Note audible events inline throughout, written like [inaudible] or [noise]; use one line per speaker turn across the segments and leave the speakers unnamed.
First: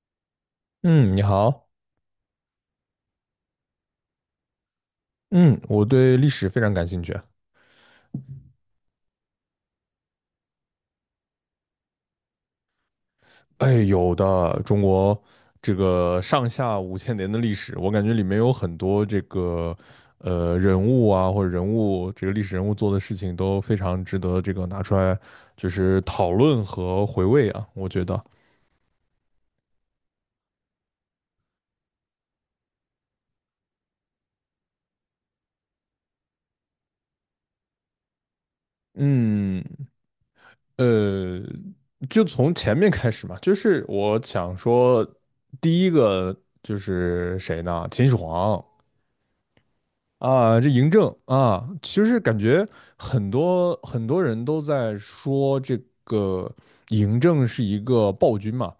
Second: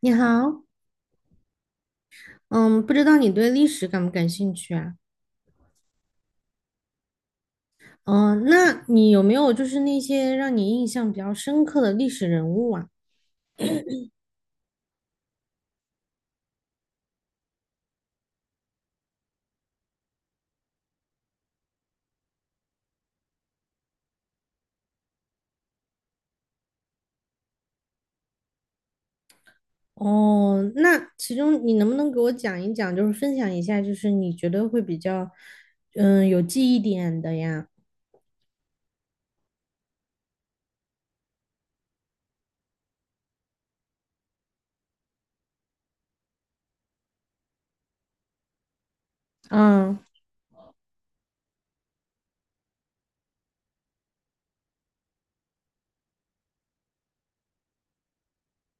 你好，
嗯，你好。
嗯，不知道你对历史感不感兴趣啊？
嗯，我对历史非常感兴趣啊。
嗯，那你有没有就是那些让你印象比较深刻的历史人物啊？
哎，有的，中国这个上下五千年的历史，我感觉里面有很多这个人物啊，或者人物这个历史人物做的事情都非常值得这个拿出来就是讨论和回味啊。我觉得，
哦，那其中你能不能给我讲一讲，就是分享一下，就是你觉得会比较，嗯，有记忆点的呀？
嗯，呃，就从前面开始嘛，就是我想说，第一个就是谁呢？秦始皇。
嗯，
啊，这嬴政啊，其实感觉很多很多人都在说这个嬴政是一个暴君嘛，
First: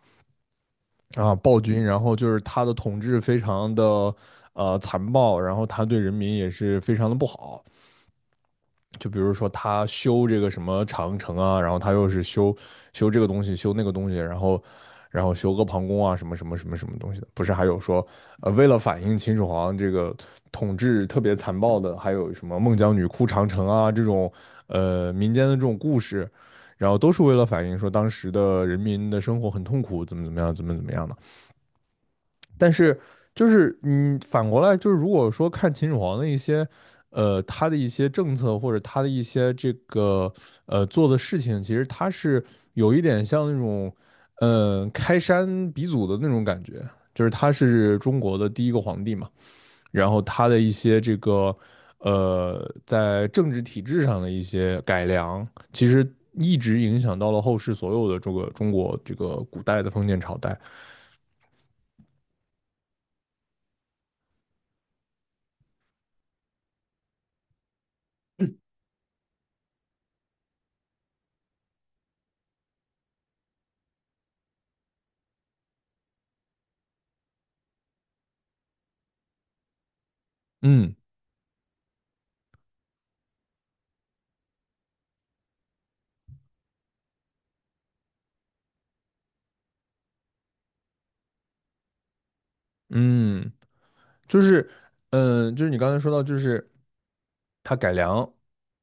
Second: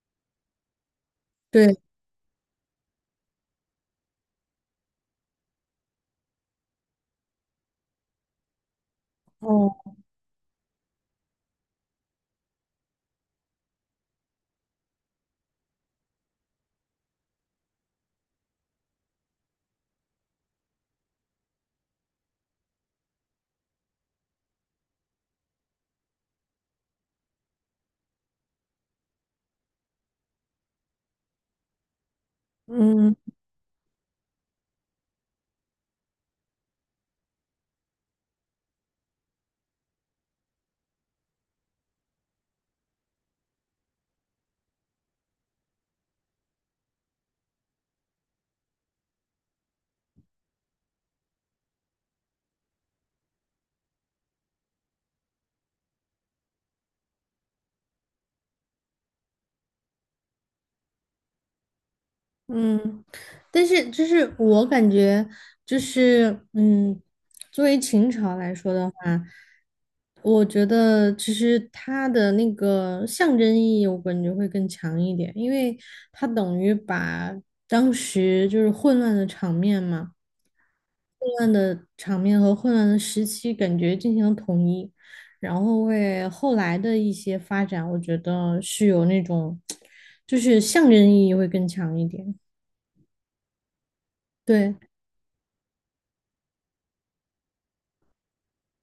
啊，暴
对，
君，然后就是他的统治非常的残暴，然后他对人民也是非常的不好，就比如说
哦，
他修这个什么长城啊，然后他又是修这个东西，修那个东西，然后修阿房宫啊，什么什么什么什么东西的，不是还有说，为了反映秦始皇这个统治特别残暴的，还有什么孟姜女哭长城啊这种，民间的这种故事，然后都是为了反映说当时的人民的生活很痛苦，怎么怎么样，怎么怎么样的。但是
嗯。
就是反过来就是，如果说看秦始皇的一些，他的一些政策或者他的一些这个做的事情，其实他是有一点像那种，开山鼻祖的那种感觉，就是他是中国的第一个皇帝嘛，然后他的一些这个在政治体制上的一些改良，其实一直影响到了后世所有的这个中国这个古代的封建朝代。
嗯，但是就是我感觉就是嗯，作为秦朝来说的话，我觉得其实它的那个象征意义，我感觉会更强一点，因为它等于把当时就是混乱的场面嘛，
嗯
混乱的场面和混乱的时期感觉进行了统一，然后为后来的一些发展，我觉得是有那种 [tsk] 就是象征意义会更强一点。
嗯。就是，
对，
就是你刚才说到，就是它改良，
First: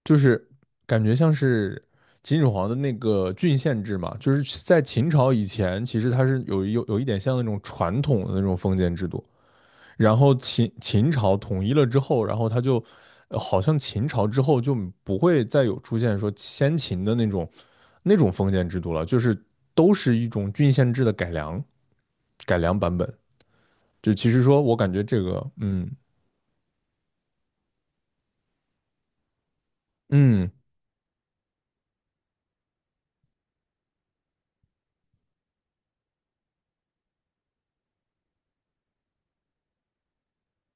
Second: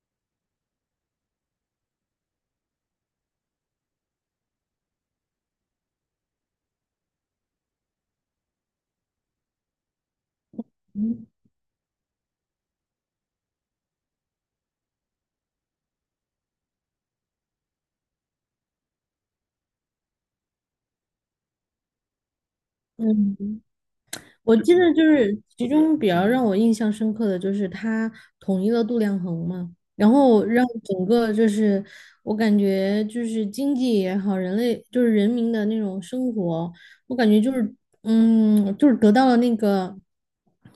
就是感觉像是秦始皇的那个郡县制嘛，就是在秦朝以前，其实它是有一点像那种传统的那种封建制度，然后秦
嗯
朝统一了之后，然后它就，好像秦朝之后就不会再有出现说先秦的那种封建制度了，就是都是一种郡县制的改良版本，
嗯，
就其实
我
说
记
我感
得就
觉这
是
个。
其
嗯。
中比较让我印象深刻的就是他统一了度量衡嘛，然后
嗯
让整个就是我感觉就是经济也好，人类就是人民的那种生活，我感觉就是得到了那个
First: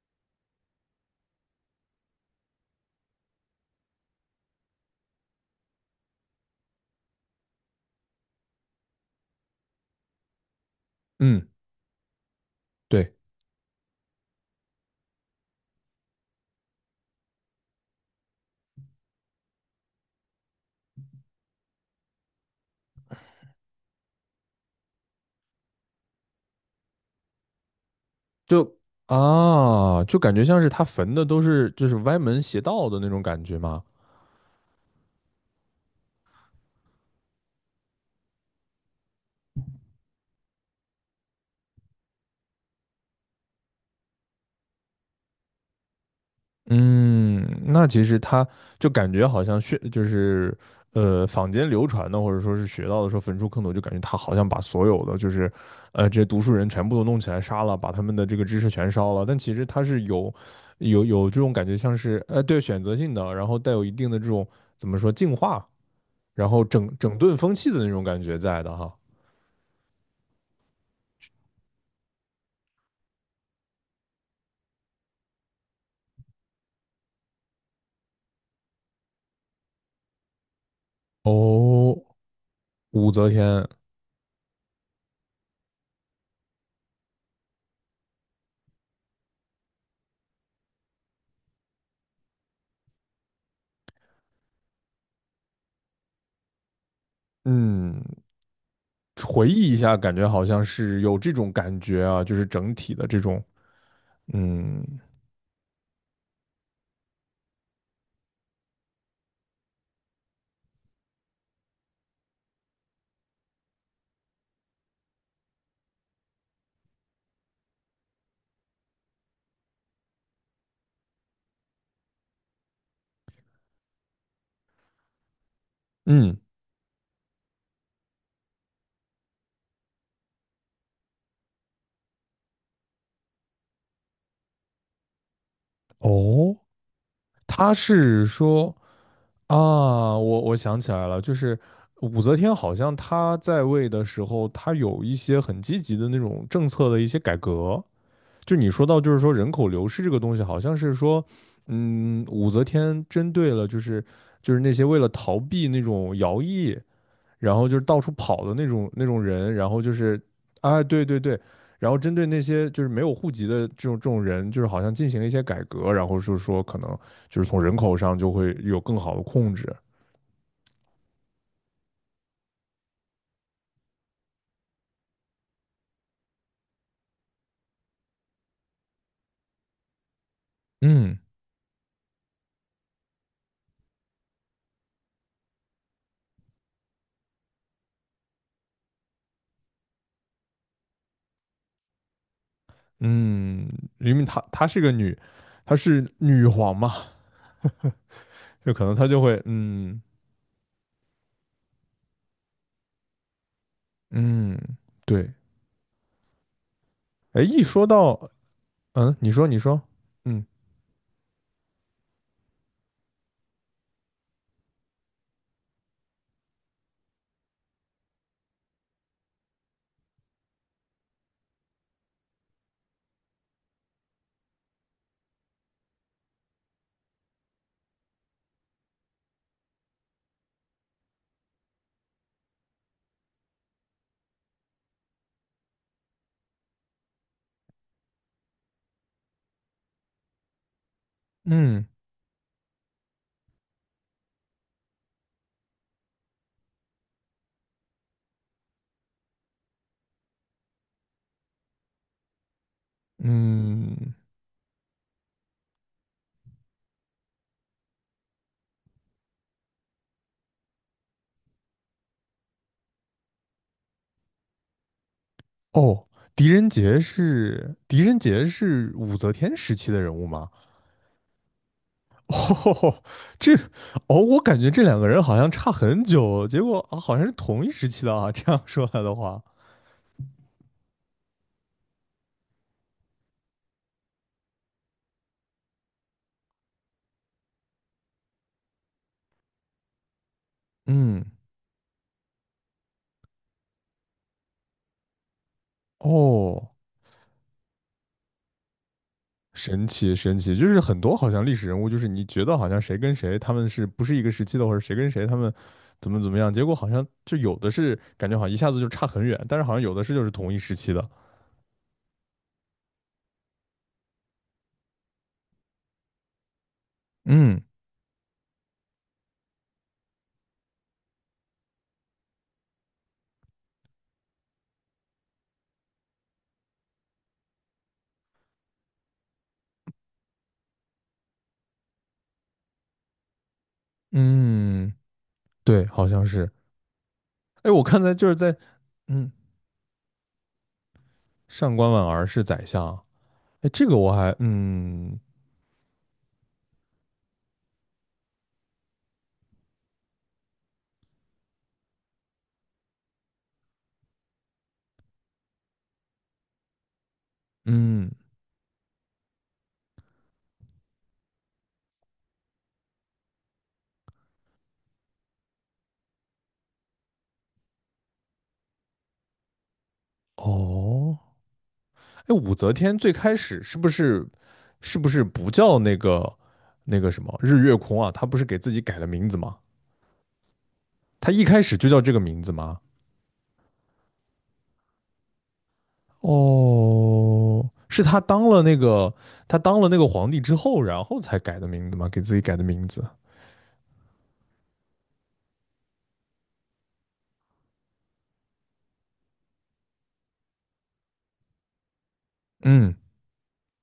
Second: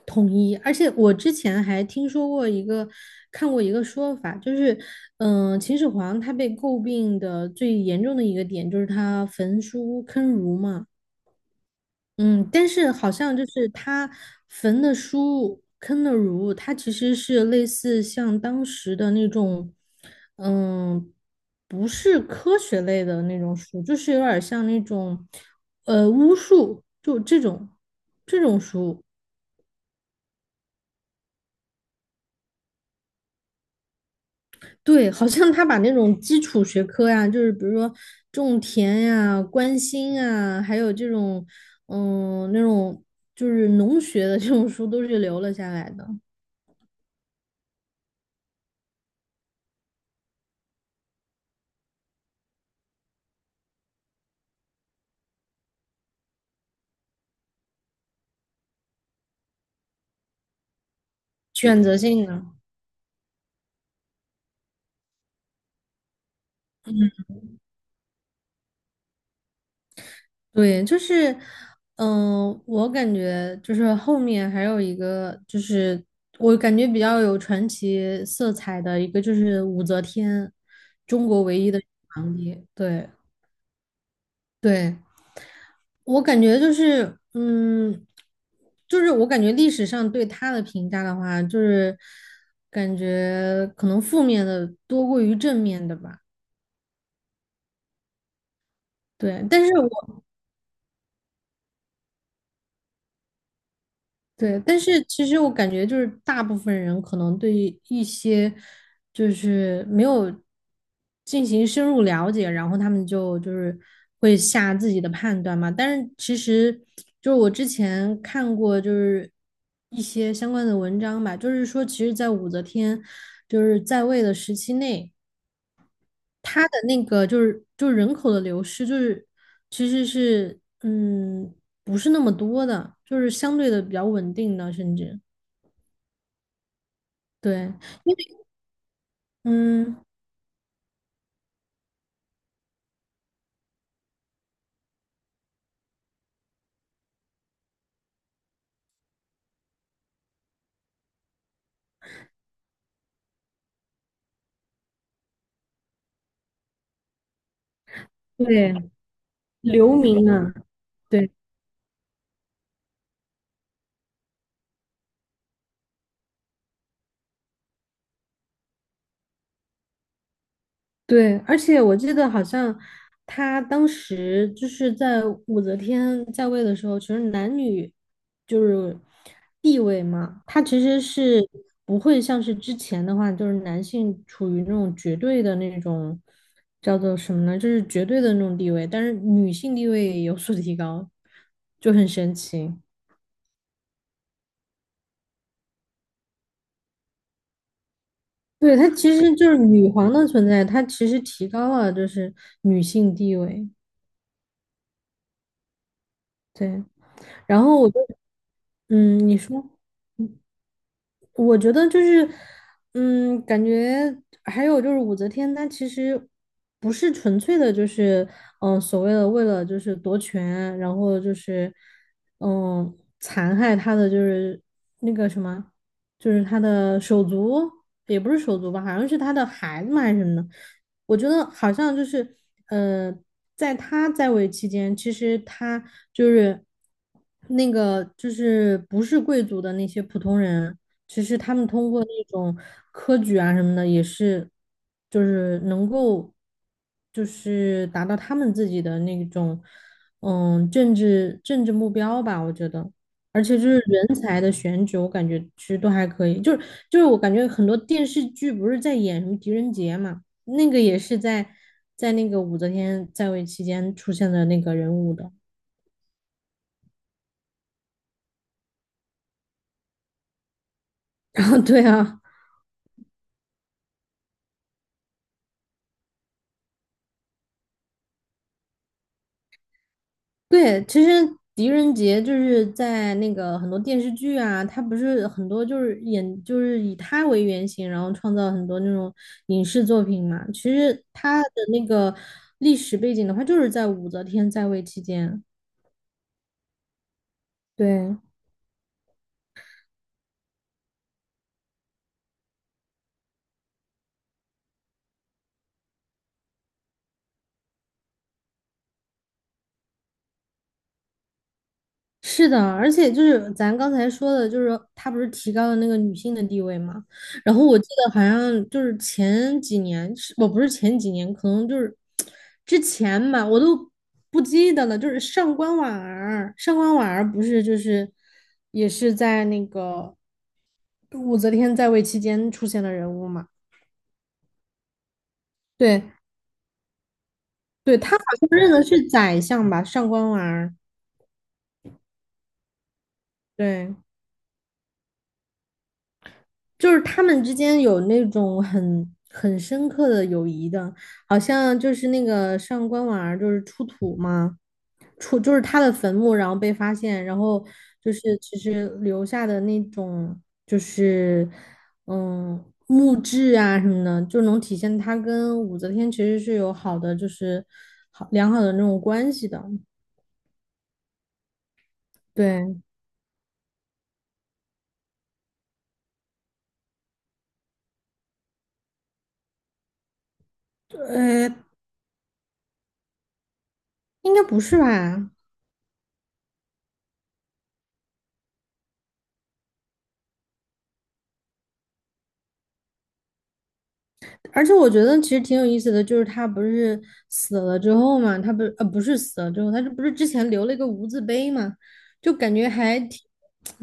统一，而且我之前还听说过一个看过一个说法，就是秦始皇他被诟病的最严重的一个点就是他焚书坑儒嘛。
嗯，
嗯，但是好
对，
像就是他焚的书《坑的儒》，它其实是类似像当时的那种，嗯，不是科学类的那种书，就是有点像那种，巫术，就这种
就
书。
感觉像是他焚的都是就是歪门邪道的那种感觉嘛。
对，好像他把那种基础学科呀，就是比如说种田呀、关心啊，还有这种，嗯，那种就是农学的这种书，都是留了下来的，
嗯，那其实他就感觉好像学就是坊间流传的或者说是学到的说焚书坑儒，就感觉他好像把所有的就是这些读书人全部都弄起来杀了，把他们的这个知识全烧了。但其实他是有这种感觉，
选
像
择
是
性的。
对选择性的，然后带有一定的这种怎么说净化，然后整顿风气的那种感觉在的哈。
对，就是，我感觉就是后面还有一个，就是我感觉比较有传奇色彩的一个，就是武则天
哦，
皇帝。对
武则天。
对，我感觉就是，嗯，就是我感觉历史上对她的评价的话，就是感觉可能负面的多过于正面的吧。
嗯，
对，
回
但
忆
是
一下，
我。
感觉好像是有这种感觉啊，就是整体的这种。
对，但
嗯
是其实我感觉就是大部分人可能对于一些就是没有进行深入了解，然后他们就是会下自己的判断嘛。但是其实就是我之前看过就是一些相关的文章吧，就是说其实，在武则天就是在位的时期内，
嗯。
她的那个就是人口的流失，其实是不是那么多的，就是相对的比较稳定的，甚至。
哦，
对，
他
因为
是说。啊，
嗯，
我想起来了，就是武则天好像她在位的时候，她有一些很积极的那种政策的一些改革。就你说到，就是说人口流失这个东西，好像是说，武则天针对了，就是那些为了逃避那种徭役，然后就是到处跑的那
对，
种人，然后就
流
是
民啊，
啊，对对
对
对，然后针对那些就是没有户籍的这种人，就是好像进行了一些改革，然后就是说可能就是从人口上就会有更好的控制。
对，而且我记得好像他当时就是在武则天在位的时候，其实男女就是地位嘛，他其实
嗯
是不会像是之前的话，就是男性处于那种绝对的那种叫做什么呢，就是绝对的那种地位，但是女性地位有所提高，就很神奇。
嗯。因为她是个女，她是女皇嘛，就
对，
可
她
能她
其
就
实
会。
就是女
嗯
皇的存在，她其实提高了就是女性地位。
嗯。对。
对，
哎，一
然后
说
我就，
到。
嗯，
你
你
说你
说。
说。嗯
我觉得就是，嗯，感觉还有就是武则天，她其实不是纯粹的，就是所谓的为了就是夺权，然后就是嗯、残害她的就是那个什么，就是她的手足，也不是手足吧，好像是她的孩子嘛还是什么的。我觉得好像就是呃，在她在位期间，其实她就是那个就是不是贵族的那些普通人。其实他们
嗯
通过那种科举啊什么的，也是就是能够就是达到他们自己的那种政治目标吧，我觉得。而且就是
嗯。
人才的选举，我感觉其实都还可以。就是我感觉很多电视剧不是在演什么狄仁杰嘛，那个也是在那个武则天在位期间出现的那个人物的。
哦，狄仁杰是武则天时期的人物吗？
[laughs] 然后对啊。
[laughs] 哦，这哦，我感觉这两个人好像差很久，结果啊，好像是同一时期的啊。这样说来的话，
对，其实狄仁杰就是在那个很多电视剧啊，他不是很多就是演就是以他为原型，然后创造很多那种影视作品嘛。其实
嗯，
他的那个历史背景的话，就是在武则天在位期间。
哦，
对，
神奇神奇，就是很多好像历史人物，就是你觉得好像谁跟谁他们是不是一个时期的，或者谁跟谁他们怎么怎么样，结果好像就有的是感觉好像一下子就差很远，但是好像有的是就是同一时期的。
是的，而且就是咱刚才说的，就是他不是提高了那个女性的地位嘛？然
嗯
后我记得好像就是前几年，是我不是前几年，可能就是之前吧，我都不记得了。就是上官婉儿，上官婉儿不是就是也是在那个武则天在位期间出现的人物嘛？
嗯，对，
对，
好像是。哎，我
对，
看在
她好
就是
像
在。
认的是
嗯，
宰相吧，上官婉儿。
上官婉儿是宰相。哎，这
对。
个我还。嗯
就是他们之间有那种很深刻的友谊的，好像就是那个上官婉儿就是出土嘛，出就是他的坟墓，然后被发现，然后
嗯。
就是其实留下的那种就是墓志啊什么的，就能体现他跟武则天其实是有好的就是好良好的那种关系的。
哦。哎，武则
对，
天最开始是不是是不是不叫那个什么日月空啊？她不是给自己改了名字吗？她一
呃，
开始就叫这个名字吗？
应该不是吧？
哦，是她当了那个皇帝之后，然后才改的名字吗？给自己改的名字？
而且我觉得其实挺有意思的，就是他不是死了之后嘛，他不是死了之后，他这不是之前留了一个无字碑嘛，就感觉
嗯
还挺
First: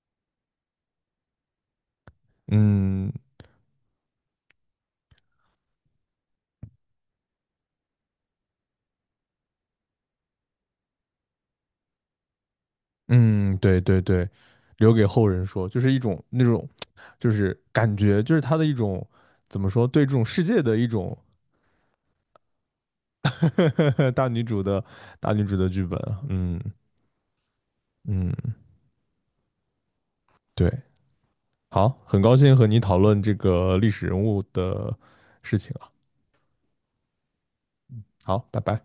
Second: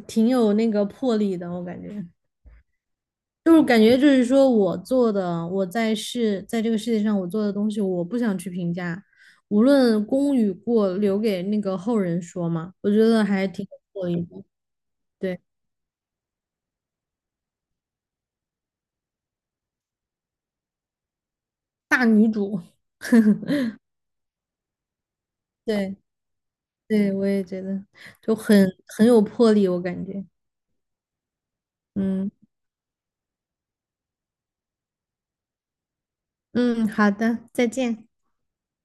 挺有那个魄力的，我感觉
嗯
就是感觉就是说我做的，我在世在这个世界上我做的东西，我不想去评价，无论功与过，留给那个后人说嘛，我觉得还
嗯，
挺有
对对
魄力
对。
的，
留给后
对，
人说，就是一种那种就是感觉就是他的一种怎么说对这种世界的一种
大女主，
[laughs] 大女主的大女主的剧
对
本啊。嗯
对，我也觉得就
嗯，
很有魄力，我感觉，
对，好，很
嗯。
高兴和你讨论这个历史人物的事情啊，
嗯，好的，再见。
好，拜拜。